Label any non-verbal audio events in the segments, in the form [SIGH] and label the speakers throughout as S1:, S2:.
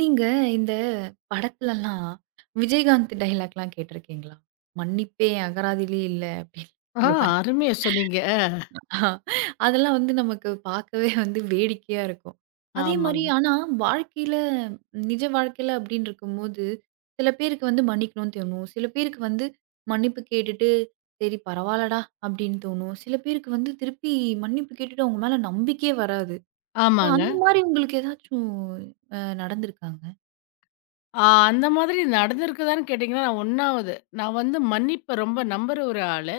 S1: நீங்க இந்த படத்துலலாம் விஜயகாந்த் டயலாக்லாம் கேட்டிருக்கீங்களா? "மன்னிப்பே அகராதியிலே இல்ல" அப்படின்னு
S2: ஆ,
S1: சொல்லுவாரு.
S2: அருமையா சொன்னீங்க.
S1: ஆ, அதெல்லாம் வந்து நமக்கு பார்க்கவே வந்து வேடிக்கையா இருக்கும். அதே மாரி
S2: ஆமாங்க.
S1: ஆனா வாழ்க்கையில நிஜ வாழ்க்கையில அப்படின்னு இருக்கும்போது, சில பேருக்கு வந்து மன்னிக்கணும்னு தோணும். சில பேருக்கு வந்து மன்னிப்பு கேட்டுட்டு, "சரி பரவால்லடா" அப்படின்னு தோணும். சில பேருக்கு வந்து திருப்பி மன்னிப்பு கேட்டுட்டு அவங்க மேல நம்பிக்கையே வராது. ஸோ
S2: ஆமாங்க.
S1: அந்த மாரி உங்களுக்கு ஏதாச்சும் நடந்திருக்காங்க?
S2: ஆ, அந்த மாதிரி நடந்திருக்குதான்னு கேட்டீங்கன்னா, நான் வந்து மன்னிப்ப ரொம்ப நம்புற ஒரு ஆளு.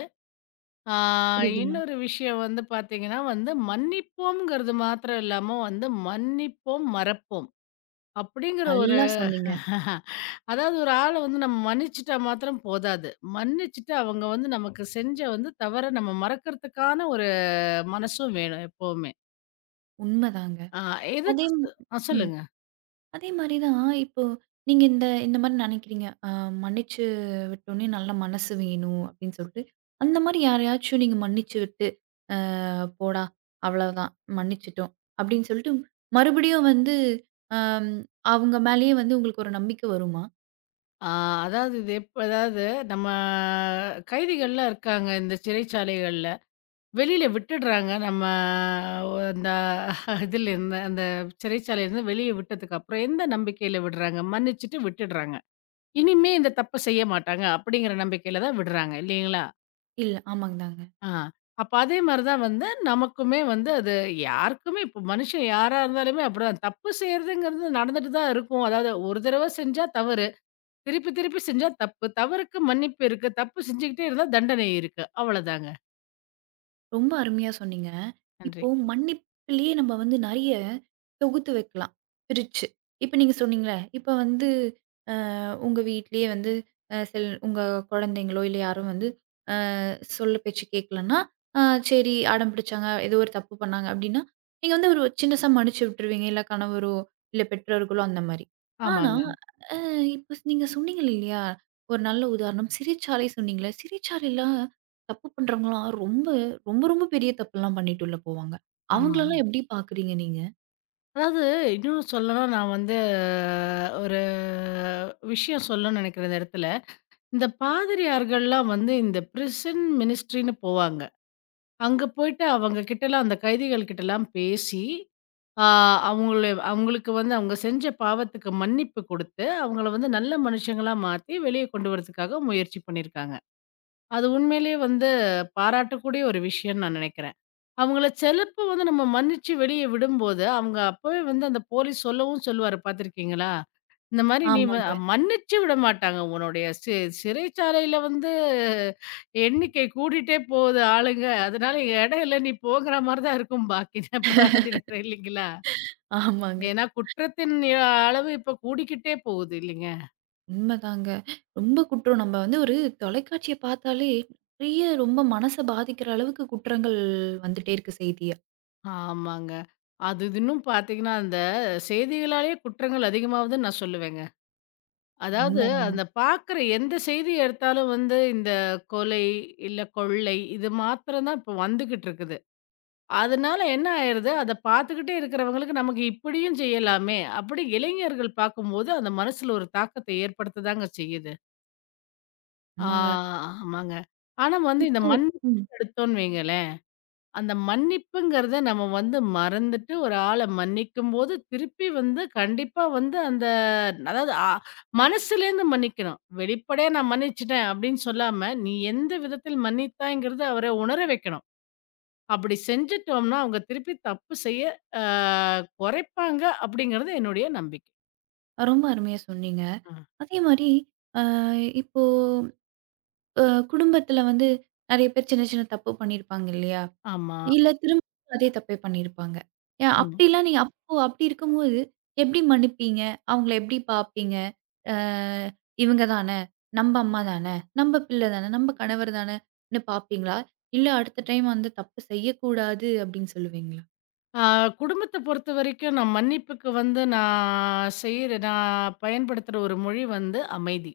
S2: ஆ.
S1: புரியுதுங்களா?
S2: இன்னொரு விஷயம் வந்து பார்த்தீங்கன்னா வந்து, மன்னிப்போம்ங்கிறது மாத்திரம் இல்லாம வந்து, மன்னிப்போம், மறப்போம். அப்படிங்கிற ஒரு
S1: நல்லா சொன்னீங்க.
S2: [LAUGHS] அதாவது, ஒரு ஆள வந்து நம்ம மன்னிச்சுட்டா மாத்திரம் போதாது. மன்னிச்சுட்டு அவங்க வந்து நமக்கு செஞ்ச வந்து தவற நம்ம மறக்கிறதுக்கான ஒரு மனசும் வேணும் எப்பவுமே.
S1: உண்மதாங்க.
S2: ஆ.
S1: அதே
S2: எதுக்கு
S1: ம்
S2: சொ ஆ,
S1: ம்.
S2: சொல்லுங்க.
S1: அதே மாரி தான் இப்போ நீங்க இந்த இந்த மாரி நெனைக்கிறீங்க. மன்னிச்சு விட்டோனே நல்ல மனசு வேணும் அப்டின்னு சொல்ட்டு, அந்த மாரி யாரையாச்சும் நீங்க மன்னிச்சு விட்டு, "அ போடா அவ்வளவுதான் மன்னிச்சுட்டோம்" அப்டின்னு சொல்ட்டு மறுபடியும் வந்து அம் அவங்க மேலேயே வந்து உங்களுக்கு ஒரு நம்பிக்கை வருமா?
S2: ஆ, அதாவது இது எப்ப, அதாவது நம்ம கைதிகள்லாம் இருக்காங்க இந்த சிறைச்சாலைகள்ல. வெளியில விட்டுடுறாங்க நம்ம, அந்த இதிலேருந்து, அந்த சிறைச்சாலையிலேருந்து வெளிய விட்டதுக்கு அப்புறம் எந்த நம்பிக்கையில விடுறாங்க? மன்னிச்சுட்டு விட்டுடுறாங்க. இனிமே இந்த தப்ப செய்ய மாட்டாங்க அப்படிங்கிற நம்பிக்கையில தான் விடுறாங்க இல்லைங்களா?
S1: இல்ல. ஆமாங்க தாங்க.
S2: ஆ. அப்ப அதே மாரி தான் வந்து நமக்குமே வந்து அது யாருக்குமே இப்போ மனுஷன் யாரா இருந்தாலுமே அப்படிதான். தப்பு செய்றதுங்கிறது நடந்துட்டு தான் இருக்கும். அதாவது ஒரு தடவ செஞ்சா தவறு. திருப்பி, திருப்பி செஞ்சா தப்பு. தவறுக்கு மன்னிப்பு இருக்கு. தப்பு செஞ்சுகிட்டே இருந்தா தண்டனை இருக்கு. அவ்வளதாங்க.
S1: ரொம்ப அருமையா சொன்னீங்க.
S2: நன்றி.
S1: இப்போ மன்னிப்பிலேயே நம்ம வந்து நெறைய தொகுத்து வைக்கலாம் பிரிச்சு. இப்ப நீங்க சொன்னீங்கல்ல, இப்ப வந்து உங்க வீட்லயே வந்து சில உங்க குழந்தைங்களோ, இல்ல யாரும் வந்து அ சொல்ல பேச்சு கேட்கலன்னா, அ சரி அடம் பிடிச்சாங்க, ஏதோ ஒரு தப்பு பண்ணாங்க அப்டின்னா, நீங்க வந்து ஒரு சின்னசா மன்னிச்சு விட்டுருவீங்க. இல்ல கணவரோ, இல்ல பெற்றோர்களோ அந்த மாரி. ஆனா,
S2: ஆமாங்க,
S1: அ இப்ப நீங்க சொன்னீங்க இல்லையா? ஒரு நல்ல உதாரணம் சிறைச்சாலை சொன்னீங்கல்ல. சிறைச்சாலைலாம் தப்பு பண்றவங்கலாம் ரொம்ப, ரொம்ப ரொம்ப பெரிய தப்புலாம் பண்ணிட்டு உள்ள போவாங்க.
S2: ஆமாங்க.
S1: அவங்களலாம் எப்டி பார்க்குறீங்க நீங்க?
S2: அதாவது இன்னும் சொல்லணும்னா, நான் வந்து ஒரு விஷயம் சொல்லணும்னு நெனைக்கிறேன் இந்த இடத்துல. இந்த பாதிரியார்கள்லாம் வந்து இந்த பிரிசன் மினிஸ்ட்ரின்னு போவாங்க. அங்க போயிட்டு அவங்க கிட்டலாம், அந்த கைதிகள் கிட்டலாம் பேசி, ஆ, அவங்கள அவங்களுக்கு வந்து அவங்க செஞ்ச பாவத்துக்கு மன்னிப்பு குடுத்து, அவங்கள வந்து நல்ல மனுஷங்களா மாத்தி வெளிய கொண்டு வரதுக்காக முயற்சி பண்ணியிருக்காங்க. அது உண்மையிலேயே வந்து பாராட்டக்கூடிய ஒரு விஷயம்னு நான் நினைக்கிறேன். அவங்கள சிலப்போ வந்து நம்ம மன்னிச்சு வெளிய விடும்போது, அவங்க அப்பவே வந்து அந்த போலீஸ் சொல்லவும் சொல்லுவாரு பார்த்துருக்கீங்களா? இந்த மாரி நீ வ
S1: ஆமாங்க,
S2: மன்னிச்சு விட மாட்டாங்க. உன்னுடைய சி சிறைச்சாலையில வந்து எண்ணிக்கை கூடிட்டே போகுது ஆளுங்க. அதனால இங்க இடம் இல்ல, நீ போங்கிற மாரி தான் இருக்கும் பாதி நேரம் இல்லைங்களா?
S1: ஆமாங்க.
S2: ஏன்னா குற்றத்தின் அளவு இப்ப கூடிக்கிட்டே போகுது இல்லைங்க?
S1: உண்மதாங்க. ரொம்ப குற்றம். நம்ம வந்து ஒரு தொலைக்காட்சிய பார்த்தாலே நிறைய ரொம்ப மனச பாதிக்கிற அளவுக்கு குற்றங்கள் வந்துட்டே இருக்கு செய்தியா.
S2: ஆமாங்க. இது இன்னும் பார்த்தீங்கன்னா, அந்த செய்திகளாலேயே குற்றங்கள் அதிகமாகுதுன்னு நான் சொல்லுவேங்க. அதாவது
S1: உண்மதாங்க.
S2: அந்த பார்க்குற எந்த செய்திய எடுத்தாலும் வந்து இந்த கொலை, இல்ல கொள்ளை, இது மாத்திரம் தான் இப்போ வந்துகிட்டு இருக்குது. அதனால என்ன ஆயிருது, அத பார்த்துக்கிட்டே இருக்கிறவங்களுக்கு நமக்கு இப்படியும் செய்யலாமே, அப்படி இளைஞர்கள் பார்க்கும்போது அந்த மனசுல ஒரு தாக்கத்தை ஏற்படுத்ததாங்க செய்யுது. ஆ,
S1: ஆமாங்க.
S2: ஆமாங்க. ஆனா வந்து இந்த
S1: இப்போ
S2: மண்
S1: ம்.
S2: எடுத்தோம்னு வைங்களேன், அந்த மன்னிப்புங்கிறத நம்ம வந்து மறந்துட்டு, ஒரு ஆள மன்னிக்கும்போது, திருப்பி வந்து கண்டிப்பா வந்து அந்த, அதாவது மனசுலேருந்து மன்னிக்கணும். வெளிப்படையா நான் மன்னிச்சுட்டேன் அப்படின்னு சொல்லாம, நீ எந்த விதத்தில் மன்னித்தாய்ங்கிறத அவர உணர வைக்கணும். அப்படி செஞ்சுட்டோம்னா, அவங்க திருப்பி தப்பு செய்ய அ குறைப்பாங்க அப்படிங்கிறது என்னுடைய நம்பிக்கை.
S1: ரொம்ப அருமையா சொன்னீங்க.
S2: ஆ.
S1: அதே மாரி அ இப்போ அ குடும்பத்தில வந்து நெறைய பேர் சின்ன சின்ன தப்பு பண்ணியிருப்பாங்க இல்லையா?
S2: ஆமா.
S1: இல்ல திரும்ப அதே தப்பே பண்ணியிருப்பாங்க. ஏன்
S2: ம்.
S1: அப்படிலாம் நீங்க அப்போ அப்படி இருக்கும்போது, எப்படி மன்னிப்பீங்க? அவங்கள எப்படி பார்ப்பீங்க? அ இவங்க தானே, நம்ம அம்மா தானே, நம்ம பிள்ளை தானே, நம்ம கணவர் தானேன்னு பார்ப்பீங்களா? இல்ல அடுத்த டைம் வந்து தப்பு செய்யக்கூடாது அப்படின்னு சொல்லுவீங்களா?
S2: ஆ, குடும்பத்த பொறுத்தவரைக்கும் நான் மன்னிப்புக்கு வந்து நான் பயன்படுத்துற ஒரு மொழி வந்து அமைதி.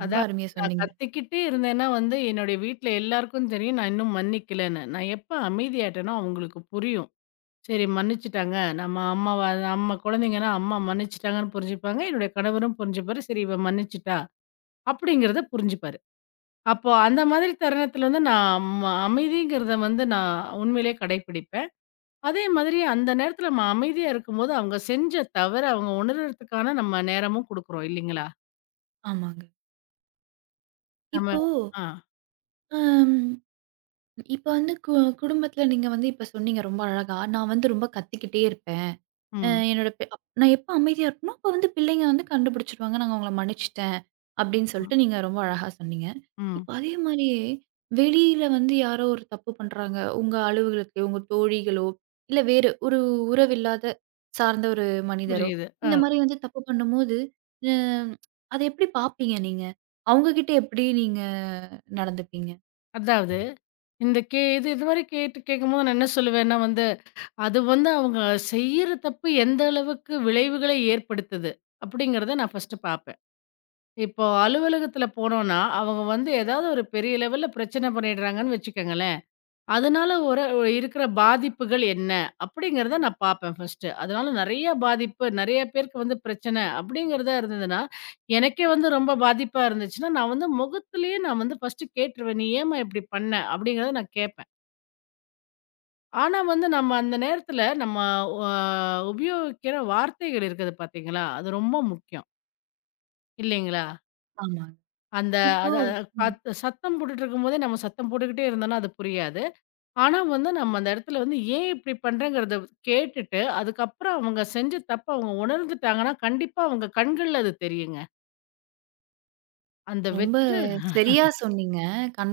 S1: ரொம்ப
S2: அதாவது
S1: அருமையா
S2: நான்
S1: சொன்னீங்க.
S2: கத்திக்கிட்டே இருந்தேன்னா வந்து, என்னுடைய வீட்ல எல்லாருக்கும் தெரியும். நான் இன்னும் மன்னிக்கலன்னு. நான் எப்ப அமைதியாயிட்டேனோ அவங்களுக்கு புரியும். சரி மன்னிச்சுட்டாங்க. நம்ம அம்மாவ நம்ம குழந்தைங்கன்னா, அம்மா மன்னிச்சுட்டாங்கன்னு புரிஞ்சுப்பாங்க. என்னுடைய கணவரும் புரிஞ்சுப்பாரு. சரி இவ மன்னிச்சுட்டா, அப்படிங்கிறத புரிஞ்சுப்பாரு. அப்போ அந்த மாதிரி தருணத்துல வந்து நான் ம அமைதிங்கிறத வந்து நான் உண்மையிலேயே கடைப்பிடிப்பேன். அதே மாதிரி அந்த நேரத்துல நம்ம அமைதியா இருக்கும்போது, அவங்க செஞ்ச தவற அவங்க உணர்றதுக்கான நம்ம நேரமும் குடுக்குறோம் இல்லைங்களா?
S1: ஆமாங்க.
S2: நம்ம.
S1: இப்போ
S2: ஆ.
S1: அம் இப்ப வந்து குடும்பத்தில நீங்க வந்து இப்ப சொன்னீங்க ரொம்ப அழகா. நான் வந்து ரொம்ப கத்திக்கிட்டே இருப்பேன். அ
S2: ம்.
S1: என்னோட பெ அப் நான் எப்ப அமைதியா இருப்பேனோ, அப்ப வந்து பிள்ளைங்க வந்து கண்டுபிடிச்சுருவாங்க. "நான் உங்கள மன்னிச்சுட்டேன்" அப்படின்னு
S2: ம்.
S1: சொல்லிட்டு நீங்க ரொம்ப அழகா சொன்னீங்க.
S2: ம்.
S1: இப்ப அதே மாரியே வெளியில வந்து யாரோ ஒரு தப்பு பண்றாங்க. உங்க அலுவலகத்திலயோ, உங்க தோழிகளோ, இல்ல வேறு ஒரு உறவில்லாத சார்ந்த ஒரு மனிதரோ,
S2: புரியுது.
S1: இந்த
S2: ஆ.
S1: மாரி வந்து தப்பு பண்ணும்போது, அ அத எப்படி பார்ப்பீங்க நீங்க? அவங்க கிட்ட எப்படி நீங்க நடந்துப்பீங்க?
S2: அதாவது இந்த கே இது இது மாரி கேட்டு கேட்கும்போது நான் என்ன சொல்லுவேன்னா வந்து, அது வந்து அவங்க செய்யற தப்பு எந்த அளவுக்கு விளைவுகளை ஏற்படுத்துது? அப்படிங்கிறத நான் ஃபர்ஸ்ட்டு பார்ப்பேன். இப்போ அலுவலகத்தில போனோம்னா, அவங்க வந்து ஏதாவது ஒரு பெரிய லெவல்ல பிரச்சனை பண்ணிடுறாங்கன்னு வச்சுக்கங்களேன். அதனால ஒரு ஒரு இருக்கிற பாதிப்புகள் என்ன? அப்படிங்கிறத நான் பார்ப்பேன் ஃபர்ஸ்ட்டு. அதனால நெறைய பாதிப்பு, நெறைய பேருக்கு வந்து பிரச்சனை அப்படிங்கிறதா இருந்ததுன்னா, எனக்கே வந்து ரொம்ப பாதிப்பா இருந்துச்சுன்னா, நான் வந்து முகத்திலேயே நான் வந்து ஃபர்ஸ்ட்டு கேட்டுருவேன். "நீ ஏம்மா இப்படி பண்ண?" அப்படிங்கிறத நான் கேட்பேன். ஆனா வந்து நம்ம அந்த நேரத்தில நம்ம வ உபயோகிக்கிற வார்த்தைகள் இருக்குது பார்த்தீங்களா? அது ரொம்ப முக்கியம். இல்லைங்களா?
S1: ஆமாங்க.
S2: அந்த
S1: இப்போ
S2: அத அ
S1: ம்
S2: சத்தம் போட்டுட்டு இருக்கும்போதே நம்ம சத்தம் போட்டுக்கிட்டே இருந்தோம்னா அது புரியாது. ஆனா வந்து நம்ம அந்த இடத்துல வந்து ஏன் இப்படி பண்றேங்கிறத கேட்டுட்டு, அதுக்கப்புறம் அவங்க செஞ்ச தப்ப அவங்க உணர்ந்துட்டாங்கன்னா, கண்டிப்பா அவங்க கண்கள்ல அது தெரியுங்க. அந்த
S1: ரொம்ப
S2: வச்சுட்டு.
S1: சரியா சொன்னீங்க.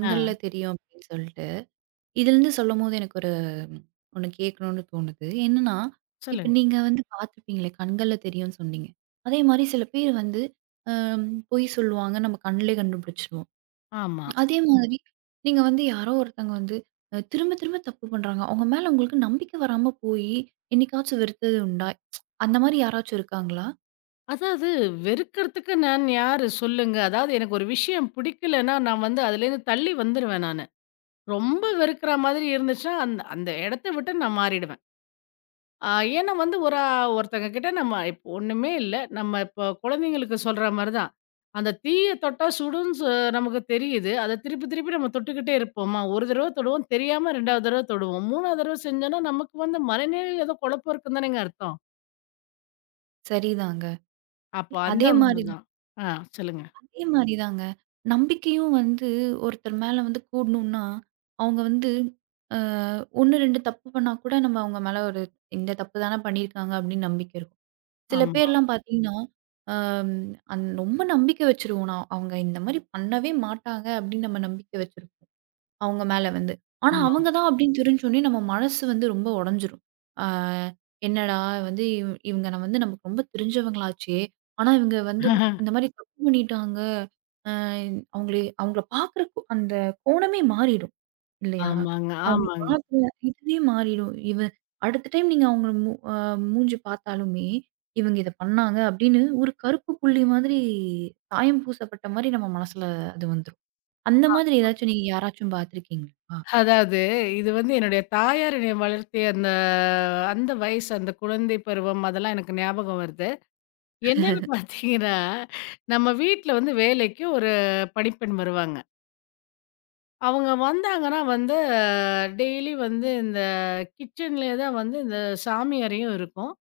S2: ஆ,
S1: தெரியும்" அப்படின்னு சொல்லிட்டு. இதுலருந்து சொல்லும்போது எனக்கு ஒரு ஒண்ணு கேட்கணும்னு தோணுது. என்னன்னா, இப்ப
S2: சொல்லுங்க.
S1: நீங்க வந்து பார்த்துருப்பீங்களே, கண்கள்ல தெரியும்னு சொன்னீங்க. அதே மாரி சில பேர் வந்து அ பொய் சொல்லுவாங்க. நம்ம கண்லயே கண்டுபிடிச்சுருவோம்.
S2: ஆமா.
S1: அதே மாதிரி நீங்க வந்து யாரோ ஒருத்தங்க வந்து திரும்ப திரும்ப தப்பு பண்றாங்க. அவங்க மேல உங்களுக்கு நம்பிக்கை வராம போயி, என்னைக்காச்சும் வெறுத்தது உண்டா? அந்த மாரி யாராச்சும் இருக்காங்களா?
S2: அதாவது வெறுக்கறதுக்கு நான் யாரு சொல்லுங்க? அதாவது எனக்கு ஒரு விஷயம் பிடிக்கலன்னா, நான் வந்து அதுலேருந்து தள்ளி வந்துருவேன் நானு. ரொம்ப வெறுக்கிற மாதிரி இருந்துச்சுன்னா, அந்த அந்த இடத்த விட்டு நான் மாறிடுவேன். ஆ. ஏன்னா வந்து ஒருத்தங்க கிட்ட நம்ம இப்போ ஒண்ணுமே இல்ல. நம்ம இப்போ குழந்தைங்களுக்கு சொல்ற மாரி தான். அந்த தீய தொட்டா சுடும்ன்னு நமக்கு தெரியுது. அத திருப்பி திருப்பி நம்ம தொட்டுக்கிட்டே இருப்போமா, ஒரு தடவ தொடுவோம், தெரியாம 2வது தடவ தொடுவோம். 3வது தடவ செஞ்சோம்னா, நமக்கு வந்து மனநிலையில ஏதோ குழப்பம் இருக்குன்னு தானேங்க அர்த்தம்.
S1: சரிதாங்க.
S2: அப்போ அந்த
S1: அதே மாரி
S2: மாரி தான். ஆ, சொல்லுங்க.
S1: அதே மாரி தாங்க. நம்பிக்கையும் வந்து ஒருத்தர் மேல வந்து கூடணும்னா, அவங்க வந்து அ 1, 2 தப்பு பண்ணா கூட நம்ம அவங்க மேல ஒரு இந்த தப்பு தான பண்ணியிருக்காங்க அப்படின்னு நம்பிக்கை இருக்கும். சில
S2: ஆமா,
S1: பேர்லாம் பார்த்தீங்கன்னா, அம் அந் ரொம்ப நம்பிக்கை வச்சுருவோம். நான் அவங்க இந்த மாரி பண்ணவே மாட்டாங்க அப்படின்னு நம்ம நம்பிக்கை வச்சிருப்போம். அவங்க மேல வந்து. ஆனா,
S2: ஆமா.
S1: அவங்க தான் அப்படின்னு தெரிஞ்சோனே நம்ம மனசு வந்து ரொம்ப உடைஞ்சிரும். ஆ என்னடா வந்து இவங்க நம்ம வந்து நமக்கு ரொம்ப தெரிஞ்சவங்களாச்சே! ஆனா இவங்க வந்து இந்த
S2: [LAUGHS]
S1: மாரி தப்பு பண்ணிட்டாங்க. அ அவங்களே அவங்கள பார்க்குற அந்த கோணமே மாறிடும் இல்லையா?
S2: ஆமாங்க,
S1: அவங்க
S2: ஆமாங்க.
S1: பார்க்குற இதுவே மாறிடும். அடுத்த டைம் நீங்க அவங்கள மூ அ மூஞ்சி பார்த்தாலுமே, இவங்க இத பண்ணாங்க அப்படின்னு ஒரு கருப்பு புள்ளி மாதிரி சாயம் பூசப்பட்ட மாரி நம்ம மனசுல அது வந்துரும். அந்த மாதிரி ஏதாச்சும் நீங்க யாராச்சும் பார்த்துருக்கீங்களா?
S2: அதாவது இது வந்து என்னுடைய தாயார் என்னைய வளர்த்திய அந்த அந்த வயசு, அந்த குழந்தை பருவம் அதெல்லாம் எனக்கு ஞாபகம் வருது. என்னன்னு பார்த்தீங்கன்னா, நம்ம வீட்ல வந்து வேலைக்கு ஒரு பணிப்பெண் வருவாங்க. அவங்க வந்தாங்கன்னா வந்து டெய்லி வந்து இந்த கிச்சன்லயே தான் வந்து இந்த சாமி அறையும் இருக்கும்.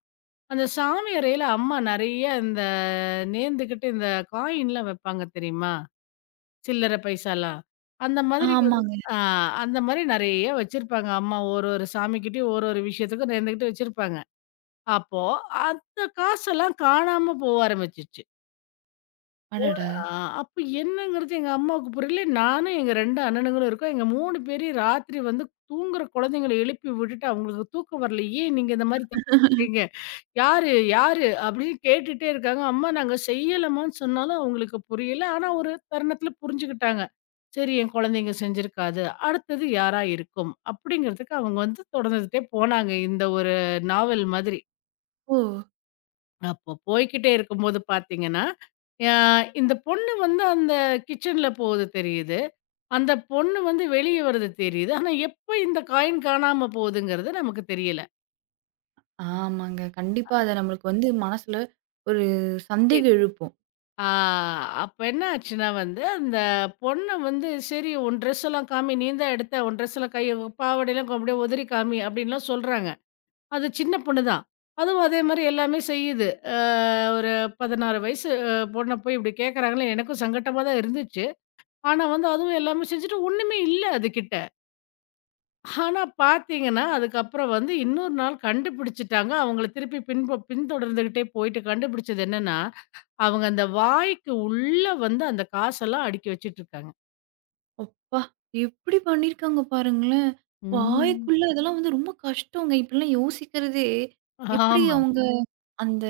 S2: அந்த சாமி அறையில அம்மா நெறைய இந்த நேர்ந்துகிட்டு இந்த காயின்லாம் வைப்பாங்க தெரியுமா? சில்லற பைசாலாம். அந்த மாதிரி வந்து.
S1: ஆமாங்க.
S2: ஆ, அந்த மாரி நெறைய வச்சிருப்பாங்க அம்மா. ஒரு ஒரு சாமிக்கிட்டயும் ஒரு ஒரு விஷயத்துக்கும் நேர்ந்துகிட்டு வச்சிருப்பாங்க. அப்போ அந்த காசெல்லாம் காணாம போக ஆரம்பிச்சுச்சு.
S1: அடடா!
S2: ஆ, அப்ப என்னங்கிறது எங்க அம்மாவுக்கு புரியல. நானும் எங்க 2 அண்ணனுங்களும் இருக்கோம். எங்க 3 பேரையும் ராத்திரி வந்து தூங்குற குழந்தைங்கள எழுப்பி விட்டுட்டு, அவங்களுக்கு தூக்கம் வரல. ஏன் நீங்க இந்த மாரி தப்பு பண்றீங்க? யாரு? யாரு? அப்படின்னு கேட்டுட்டே இருக்காங்க. அம்மா நாங்க செய்யலம்மான்னு சொன்னாலும் அவங்களுக்கு புரியல. ஆனா ஒரு தருணத்துல புரிஞ்சுக்கிட்டாங்க. சரி என் குழந்தைங்க செஞ்சிருக்காது. அடுத்தது யாரா இருக்கும்? அப்படிங்கிறதுக்கு அவங்க வந்து தொடர்ந்துட்டே போனாங்க, இந்த ஒரு நாவல் மாதிரி.
S1: ஓ!
S2: அப்போ போய்க்கிட்டே இருக்கும்போது பார்த்தீங்கன்னா, அ இந்த பொண்ணு வந்து அந்த கிச்சன்ல போகுது தெரியுது. அந்த பொண்ணு வந்து வெளிய வர்றது தெரியுது. ஆனா, எப்ப இந்த காயின் காணாம போகுதுங்கிறது நமக்கு தெரியல.
S1: ஆமாங்க. கண்டிப்பா அத நம்மளுக்கு வந்து மனசுல ஒரு
S2: தெரியல.
S1: சந்தேகம் எழுப்பும்.
S2: ஆ, அப்ப என்ன ஆச்சுன்னா வந்து, அந்த பொண்ணு வந்து, சரி உன் ட்ரெஸ் எல்லாம் காமி, நீ தான் எடுத்த உன் ட்ரெஸ்ல கைய பாவாடைலாம் அப்படியே உதறி காமி அப்படின்லாம் சொல்றாங்க. அது சின்ன பொண்ணு தான். அதுவும் அதே மாரி எல்லாமே செய்யுது. அ ஒரு 16 வயசு பொண்ண போய் இப்படி கேட்கறாங்களே எனக்கும் சங்கட்டமா தான் இருந்துச்சு. ஆனா வந்து அதுவும் எல்லாமே செஞ்சுட்டு ஒண்ணுமே இல்ல அதுகிட்ட. ஆனா பார்த்தீங்கன்னா, அதுக்கப்புறம் வந்து இன்னொரு நாள் கண்டுபிடிச்சுட்டாங்க. அவங்கள திருப்பி பின்தொடர்ந்துகிட்டே போயிட்டு கண்டுபிடிச்சது என்னன்னா, அவங்க அந்த வாய்க்கு உள்ள வந்து அந்த காசெல்லாம் அடுக்கி வச்சுட்டுருக்காங்க.
S1: அப்பா! எப்படி பண்ணியிருக்காங்க பாருங்களேன்!
S2: ம்.
S1: வாய்க்குள்ள இதெல்லாம் வந்து ரொம்ப கஷ்டங்க. இப்படிலாம் யோசிக்கிறதே, எப்படி
S2: ஆமாங்க.
S1: அவங்க அந்த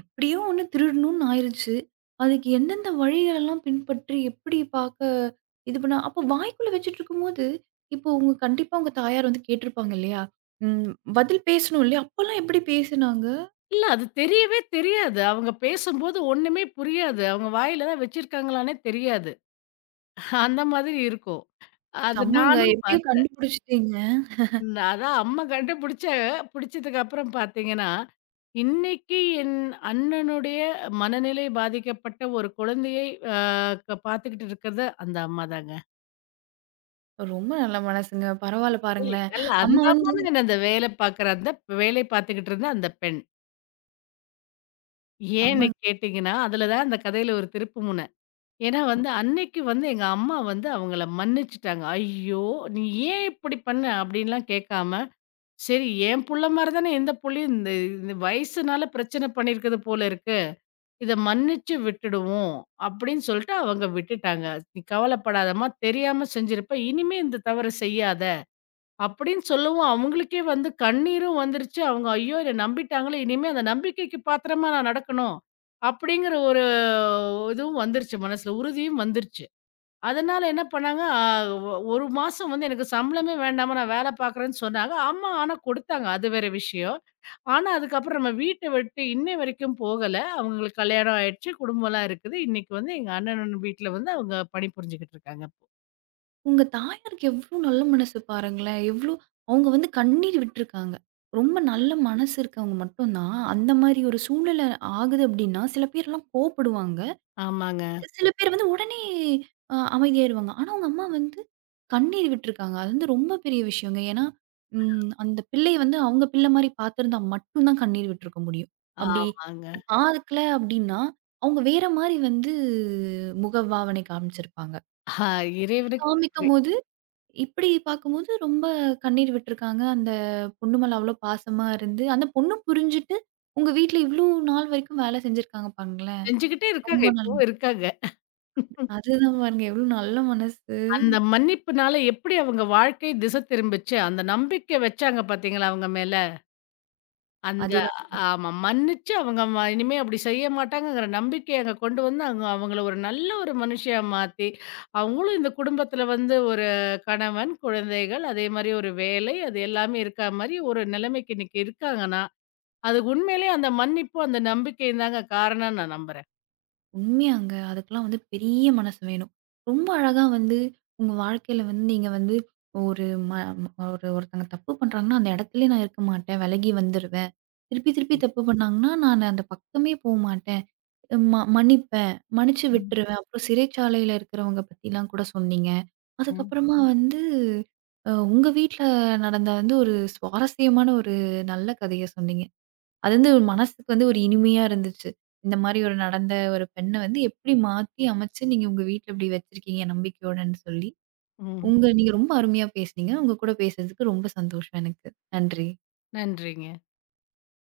S1: எப்படியோ ஒண்ணு திருடணும்னு ஆயிருச்சு. அதுக்கு எந்தெந்த வழிகளெல்லாம் பின்பற்றி, எப்படி பாக்க இது பண்ண அப்போ வாய்க்குள்ள வச்சுட்ருக்கும்போது, இப்போ உங்க கண்டிப்பா உங்க தாயார் வந்து கேட்டுருப்பாங்க இல்லையா? ம் பதில் பேசணும் இல்லையா? அப்பலாம் எப்படி பேசுனாங்க?
S2: இல்ல அது தெரியவே தெரியாது. அவங்க பேசும்போது ஒண்ணுமே புரியாது. அவங்க வாயில தான் வச்சிருக்காங்களான்னே தெரியாது. அந்த மாதிரி இருக்கும். அது
S1: செம்மங்க!
S2: நானும்
S1: எப்படியோ
S2: பாத்
S1: கண்டுபிடிச்சுட்டீங்க.
S2: ம். அதான் அம்மா பிடிச்சதுக்கு அப்புறம் பார்த்தீங்கன்னா, இன்னைக்கு என் அண்ணனுடைய மனநிலை பாதிக்கப்பட்ட ஒரு குழந்தையை அ க பார்த்துக்கிட்டு இருக்கிறது அந்த அம்மா தாங்க.
S1: ரொம்ப நல்ல மனசுங்க. பரவால்ல
S2: இல்ல,
S1: பாருங்களேன்.
S2: அல்ல அந்த
S1: அம்மா வந்து
S2: அம்மான்னு இல்ல. அந்த வேலை பார்க்குற அந்த வேலை பார்த்துக்கிட்டு இருந்த அந்த பெண்.
S1: செம்ம
S2: ஏன்னு கேட்டீங்கன்னா, அதில தான் அந்த கதையில ஒரு திருப்பு முனை. ஏன்னா வந்து அன்னைக்கு வந்து எங்க அம்மா வந்து அவங்கள மன்னிச்சுட்டாங்க. "ஐயோ! நீ ஏன் இப்படி பண்ண?" அப்படின்லாம் கேட்காம, சரி, என் புள்ள மாரி தானே, எந்த புள்ளையும் இந்த இந்த வயசுனால பிரச்சனை பண்ணியிருக்குது போல இருக்கு. இத மன்னிச்சு விட்டுடுவோம் அப்படின்னு சொல்லிட்டு அவங்க விட்டுட்டாங்க. "நீ கவலைப்படாதம்மா, தெரியாம செஞ்சிருப்ப. இனிமே இந்த தவறு செய்யாத" அப்படின்னு சொல்லவும் அவங்களுக்கே வந்து கண்ணீரும் வந்துருச்சு. அவங்க, ஐயோ, என்ன நம்பிட்டாங்களே! இனிமே அந்த நம்பிக்கைக்கு பாத்திரமா நான் நடக்கணும். அப்படிங்கிற ஒரு இதுவும் வந்துருச்சு மனசுல, உறுதியும் வந்துருச்சு. அதனால என்ன பண்ணாங்க, அ ஒ 1 மாசம் வந்து எனக்கு சம்பளமே வேண்டாமா, நான் வேல பார்க்குறேன்னு சொன்னாங்க. அம்மா ஆனா குடுத்தாங்க. அது வேற விஷயம். ஆனா, அதுக்கப்புறம் நம்ம வீட்ட விட்டு இன்னை வரைக்கும் போகல. அவங்களுக்கு கல்யாணம் ஆயிடுச்சு, குடும்பம்லாம் இருக்குது. இன்னைக்கு வந்து எங்க அண்ணனோட வீட்ல வந்து அவங்க பணிபுரிஞ்சுகிட்டு இருக்காங்க இப்போ.
S1: உங்க தாயாருக்கு எவ்ளோ நல்ல மனசு பாருங்களேன்! எவ்ளோ அவங்க வந்து கண்ணீர் விட்டுருக்காங்க. ரொம்ப நல்ல மனசு இருக்கவங்க மட்டும் தான், அந்த மாரி ஒரு சூழ்நிலை ஆகுது அப்டின்னா, சில பேர்லாம் கோவப்படுவாங்க.
S2: ஆமாங்க.
S1: சில பேர் வந்து உடனே அமைதியாயிருவாங்க. ஆனா, உங்க அம்மா வந்து கண்ணீர் விட்டுருக்காங்க. அது வந்து ரொம்ப பெரிய விஷயங்க. ஏன்னா, அந்த பிள்ளைய வந்து அவங்க பிள்ளை மாரி பார்த்துருந்தா மட்டும் தான் கண்ணீர் விட்டுருக்க முடியும். அப்டி
S2: ஆமாங்க.
S1: பார்க்கல அப்டின்னா, அவங்க வேற மாரி வந்து முகபாவனை காமிச்சிருப்பாங்க.
S2: ஆ,
S1: அப்டி
S2: இறைவனுக்கு நன்றி.
S1: காமிக்கும்போது இப்பிடி பார்க்கும்போது ரொம்ப கண்ணீர் விட்டுருக்காங்க. அந்த பொண்ணு மேல அவ்ளோ பாசமா இருந்து, அந்த பொண்ணும் புரிஞ்சுட்டு, உங்க வீட்ல இவ்ளோ நாள் வரைக்கும் வேலை செஞ்சிருக்காங்க பாருங்களேன்!
S2: செஞ்சுகிட்டே இருக்காங்க.
S1: ரொம்ப நல்ல
S2: இப்பவும் இருக்காங்க.
S1: அதுதான் பாருங்க எவ்ளோ நல்ல மனசு.
S2: அந்த மன்னிப்புனால எப்படி அவங்க வாழ்க்கை திசை திரும்பிச்சு, அந்த நம்பிக்கை வச்சாங்க பார்த்தீங்களா அவங்க மேல? அந்த,
S1: அதுதான்
S2: ஆமா. மன்னிச்சு அவங்க இனிமே அப்படி செய்ய மாட்டாங்கங்கிற நம்பிக்கைய அங்க கொண்டு வந்து, அங்க அவங்கள ஒரு நல்ல ஒரு மனுஷியா மாத்தி, அவங்களும் இந்த குடும்பத்தில வந்து ஒரு கணவன், குழந்தைகள், அதே மாரி ஒரு வேலை, அது எல்லாமே இருக்கா மாரி ஒரு நிலைமைக்கு இன்னைக்கு இருக்காங்கன்னா, அது உண்மையிலேயே அந்த மன்னிப்பும், அந்த நம்பிக்கையும் தாங்க காரணம்னு நான் நம்புறேன்.
S1: உண்மையாங்க. அதுக்கெல்லாம் வந்து பெரிய மனசு வேணும். ரொம்ப அழகா வந்து உங்க வாழ்க்கையில வந்து நீங்க வந்து ஒரு ம ம- ஒரு ஒருத்தங்க தப்பு பண்றாங்கன்னா, அந்த இடத்துலயே நான் இருக்க மாட்டேன். விலகி வந்துருவேன். திருப்பி திருப்பி தப்பு பண்ணாங்கன்னா, நான் அந்த பக்கமே போமாட்டேன். மன்னிப்பேன். மன்னிச்சு
S2: ம்,
S1: விட்டுருவேன். அப்புறம் சிறைச்சாலையில இருக்கிறவங்க பத்திலாம் கூட சொன்னீங்க.
S2: ம்.
S1: அதுக்கப்புறமா வந்து உங்க வீட்ல நடந்த வந்து ஒரு சுவாரஸ்யமான ஒரு நல்ல கதைய சொன்னீங்க. அது வந்து ஒரு மனசுக்கு வந்து ஒரு இனிமையா இருந்துச்சு. இந்த மாரி ஒரு நடந்த ஒரு பெண்ண வந்து எப்படி மாத்தி அமைச்சு நீங்க உங்க வீட்ல இப்படி வச்சிருக்கீங்க நம்பிக்கையோடன்னு சொல்லி.
S2: ம்.
S1: உங்க நீங்க ரொம்ப அருமையா பேசுனீங்க. உங்க கூட பேசுனதுக்கு ரொம்ப சந்தோஷம் எனக்கு. நன்றி.
S2: நன்றிங்க.